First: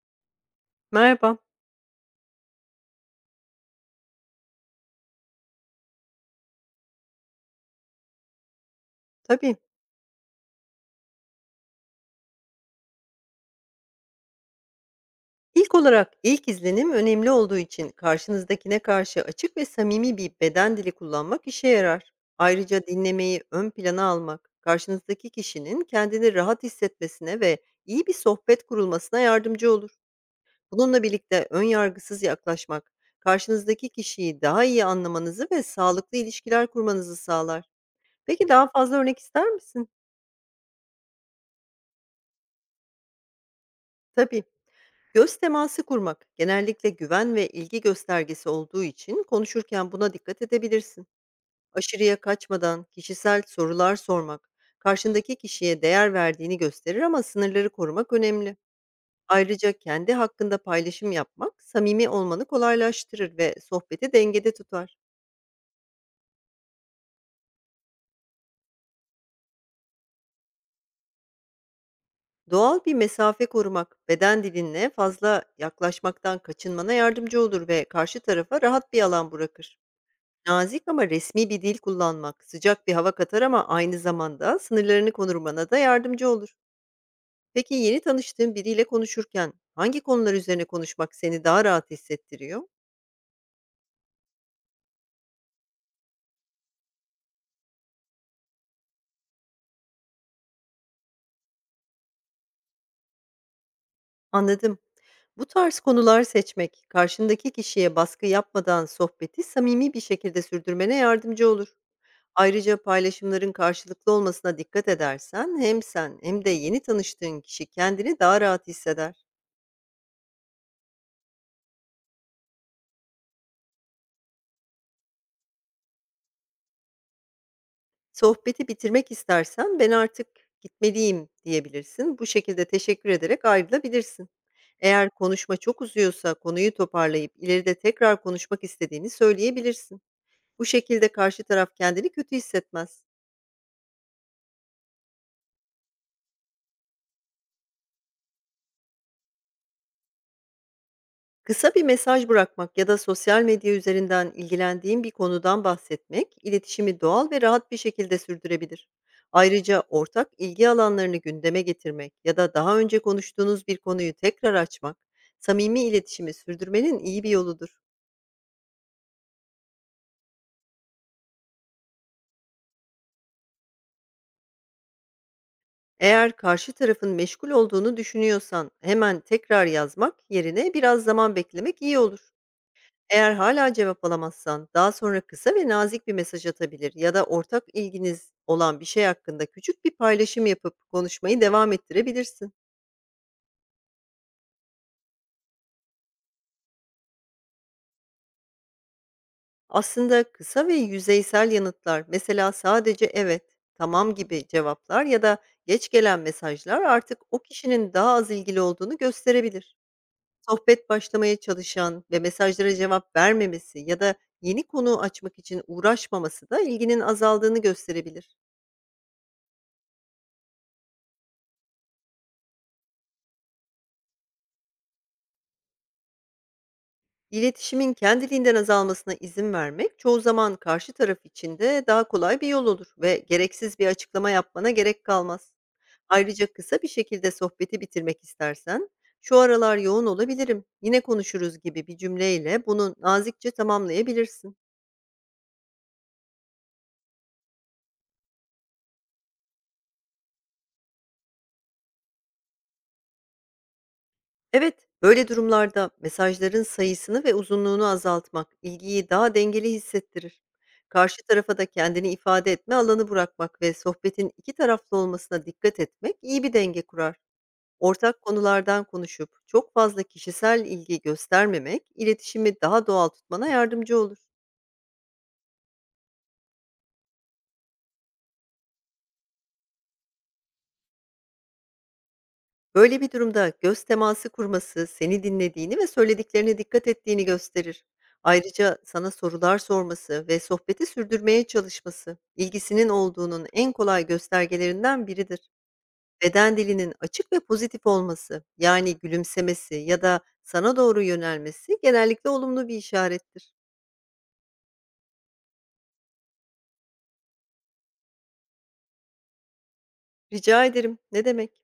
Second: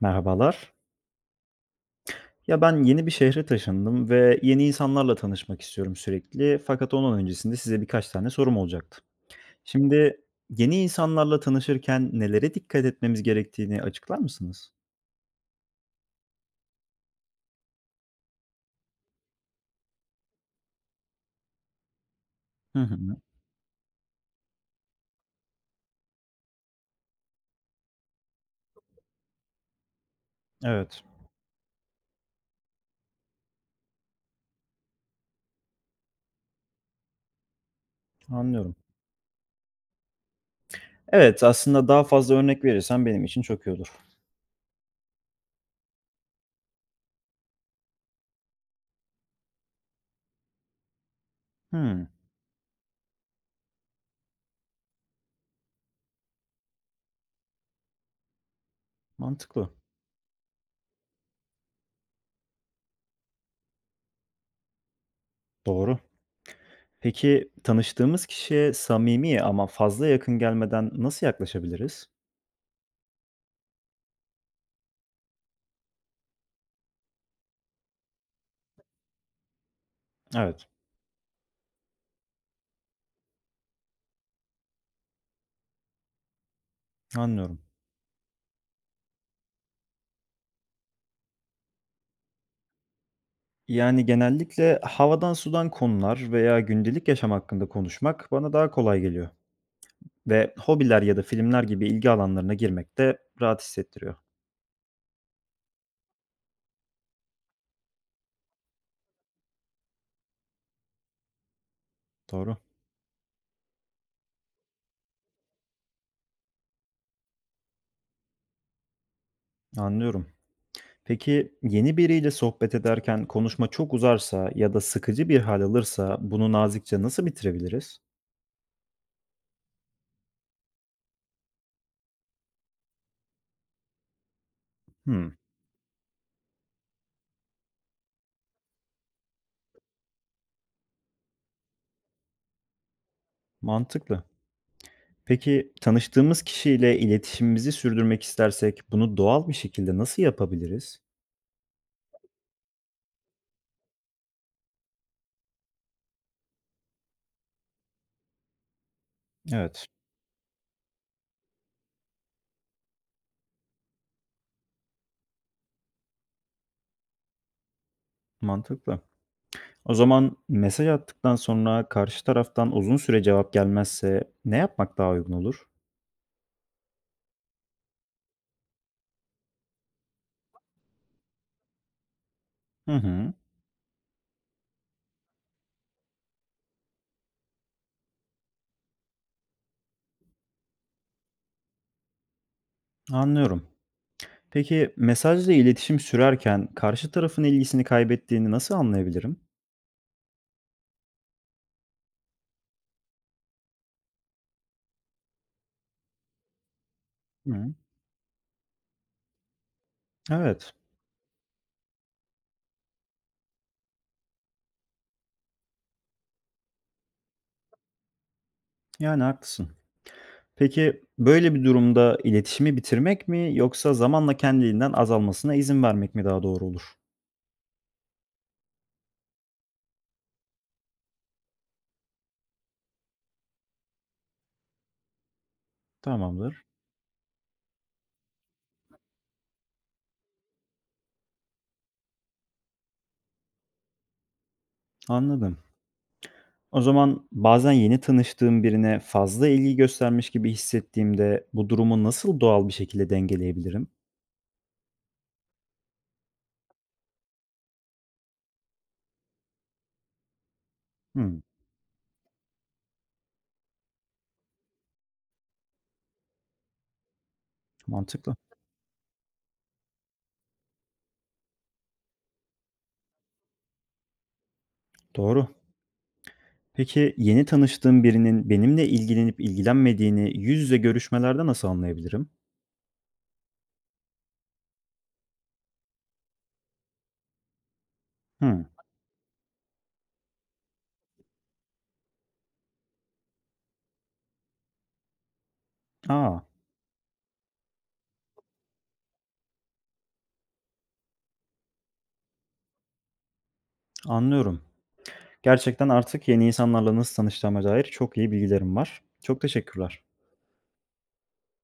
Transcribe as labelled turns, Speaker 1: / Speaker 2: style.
Speaker 1: Merhabalar.
Speaker 2: Merhaba.
Speaker 1: Ya ben yeni bir şehre taşındım ve yeni insanlarla tanışmak istiyorum sürekli. Fakat ondan öncesinde size birkaç tane sorum olacaktı.
Speaker 2: Tabii.
Speaker 1: Şimdi yeni insanlarla tanışırken nelere dikkat etmemiz gerektiğini açıklar mısınız?
Speaker 2: İlk olarak ilk izlenim önemli olduğu için karşınızdakine karşı açık ve samimi bir beden dili kullanmak işe yarar.
Speaker 1: Hı
Speaker 2: Ayrıca
Speaker 1: hı.
Speaker 2: dinlemeyi ön plana almak, karşınızdaki kişinin kendini rahat hissetmesine ve iyi bir sohbet kurulmasına yardımcı olur. Bununla
Speaker 1: Evet,
Speaker 2: birlikte ön yargısız yaklaşmak, karşınızdaki kişiyi daha iyi anlamanızı ve sağlıklı ilişkiler kurmanızı sağlar. Peki daha
Speaker 1: anlıyorum.
Speaker 2: fazla örnek ister misin?
Speaker 1: Evet, aslında daha fazla örnek verirsen benim için çok iyi olur.
Speaker 2: Tabii. Göz teması kurmak genellikle güven ve ilgi göstergesi olduğu için konuşurken buna dikkat edebilirsin.
Speaker 1: Hımm,
Speaker 2: Aşırıya kaçmadan kişisel sorular sormak karşındaki kişiye değer verdiğini gösterir, ama sınırları korumak önemli.
Speaker 1: mantıklı.
Speaker 2: Ayrıca kendi hakkında paylaşım yapmak samimi olmanı kolaylaştırır ve sohbeti dengede tutar.
Speaker 1: Doğru. Peki tanıştığımız kişiye samimi ama fazla yakın gelmeden nasıl yaklaşabiliriz?
Speaker 2: Doğal bir mesafe korumak beden dilinle fazla yaklaşmaktan kaçınmana yardımcı olur ve karşı tarafa rahat bir alan bırakır.
Speaker 1: Evet,
Speaker 2: Nazik ama resmi bir dil kullanmak sıcak bir hava katar, ama aynı zamanda sınırlarını korumana da yardımcı olur.
Speaker 1: anlıyorum.
Speaker 2: Peki yeni tanıştığın biriyle konuşurken hangi konular üzerine konuşmak seni daha rahat hissettiriyor?
Speaker 1: Yani, genellikle havadan sudan konular veya gündelik yaşam hakkında konuşmak bana daha kolay geliyor ve hobiler ya da filmler gibi ilgi alanlarına girmek de rahat hissettiriyor.
Speaker 2: Anladım. Bu tarz konular seçmek, karşındaki kişiye baskı yapmadan sohbeti samimi bir şekilde sürdürmene yardımcı olur.
Speaker 1: Doğru,
Speaker 2: Ayrıca paylaşımların karşılıklı olmasına dikkat edersen, hem sen hem de yeni tanıştığın kişi kendini daha rahat hisseder.
Speaker 1: anlıyorum. Peki, yeni biriyle sohbet ederken konuşma çok uzarsa ya da sıkıcı bir hal alırsa bunu nazikçe nasıl bitirebiliriz?
Speaker 2: Sohbeti bitirmek istersen, ben artık gitmeliyim diyebilirsin. Bu şekilde teşekkür ederek ayrılabilirsin. Eğer
Speaker 1: Hımm,
Speaker 2: konuşma çok uzuyorsa, konuyu toparlayıp ileride tekrar konuşmak istediğini söyleyebilirsin. Bu şekilde karşı taraf kendini kötü hissetmez.
Speaker 1: mantıklı. Peki, tanıştığımız kişiyle iletişimimizi sürdürmek istersek bunu doğal bir şekilde nasıl yapabiliriz?
Speaker 2: Kısa bir mesaj bırakmak ya da sosyal medya üzerinden ilgilendiğin bir konudan bahsetmek, iletişimi doğal ve rahat bir şekilde sürdürebilir. Ayrıca
Speaker 1: Evet,
Speaker 2: ortak ilgi alanlarını gündeme getirmek ya da daha önce konuştuğunuz bir konuyu tekrar açmak, samimi iletişimi sürdürmenin iyi bir yoludur.
Speaker 1: mantıklı. O zaman mesaj attıktan sonra karşı taraftan uzun süre cevap gelmezse ne yapmak daha uygun olur?
Speaker 2: Eğer karşı tarafın meşgul olduğunu düşünüyorsan, hemen tekrar yazmak yerine biraz zaman beklemek iyi olur.
Speaker 1: Hı hı,
Speaker 2: Eğer hala cevap alamazsan, daha sonra kısa ve nazik bir mesaj atabilir ya da ortak ilginiz olan bir şey hakkında küçük bir paylaşım yapıp konuşmayı devam ettirebilirsin.
Speaker 1: anlıyorum. Peki mesajla iletişim sürerken karşı tarafın ilgisini kaybettiğini nasıl anlayabilirim?
Speaker 2: Aslında kısa ve yüzeysel yanıtlar, mesela sadece "evet", "tamam" gibi cevaplar ya da geç gelen mesajlar, artık o
Speaker 1: Hı,
Speaker 2: kişinin daha az ilgili olduğunu gösterebilir.
Speaker 1: evet,
Speaker 2: Sohbet başlamaya çalışan ve mesajlara cevap vermemesi ya da yeni konu açmak için uğraşmaması da ilginin azaldığını gösterebilir.
Speaker 1: yani haklısın. Peki böyle bir durumda iletişimi bitirmek mi yoksa zamanla kendiliğinden azalmasına izin vermek mi daha doğru olur?
Speaker 2: İletişimin kendiliğinden azalmasına izin vermek çoğu zaman karşı taraf için de daha kolay bir yol olur ve gereksiz bir açıklama yapmana gerek kalmaz. Ayrıca
Speaker 1: Tamamdır,
Speaker 2: kısa bir şekilde sohbeti bitirmek istersen, "şu aralar yoğun olabilirim, yine konuşuruz" gibi bir cümleyle bunu nazikçe tamamlayabilirsin.
Speaker 1: anladım. O zaman bazen yeni tanıştığım birine fazla ilgi göstermiş gibi hissettiğimde bu durumu nasıl doğal bir şekilde dengeleyebilirim?
Speaker 2: Evet, böyle durumlarda mesajların sayısını ve uzunluğunu azaltmak ilgiyi daha dengeli hissettirir. Karşı
Speaker 1: Hmm,
Speaker 2: tarafa da kendini ifade etme alanı bırakmak ve sohbetin iki taraflı olmasına dikkat etmek iyi bir denge kurar. Ortak
Speaker 1: mantıklı.
Speaker 2: konulardan konuşup çok fazla kişisel ilgi göstermemek iletişimi daha doğal tutmana yardımcı olur.
Speaker 1: Doğru. Peki yeni tanıştığım birinin benimle ilgilenip ilgilenmediğini yüz yüze görüşmelerde nasıl anlayabilirim?
Speaker 2: Böyle bir durumda göz teması kurması, seni dinlediğini ve söylediklerine dikkat ettiğini gösterir.
Speaker 1: Hmm,
Speaker 2: Ayrıca sana sorular sorması ve sohbeti sürdürmeye çalışması, ilgisinin olduğunun en kolay göstergelerinden biridir.
Speaker 1: aa,
Speaker 2: Beden dilinin açık ve pozitif olması, yani gülümsemesi ya da sana doğru yönelmesi, genellikle olumlu bir işarettir.
Speaker 1: anlıyorum. Gerçekten artık yeni insanlarla nasıl tanıştığıma dair çok iyi bilgilerim var. Çok teşekkürler.
Speaker 2: Rica ederim. Ne demek?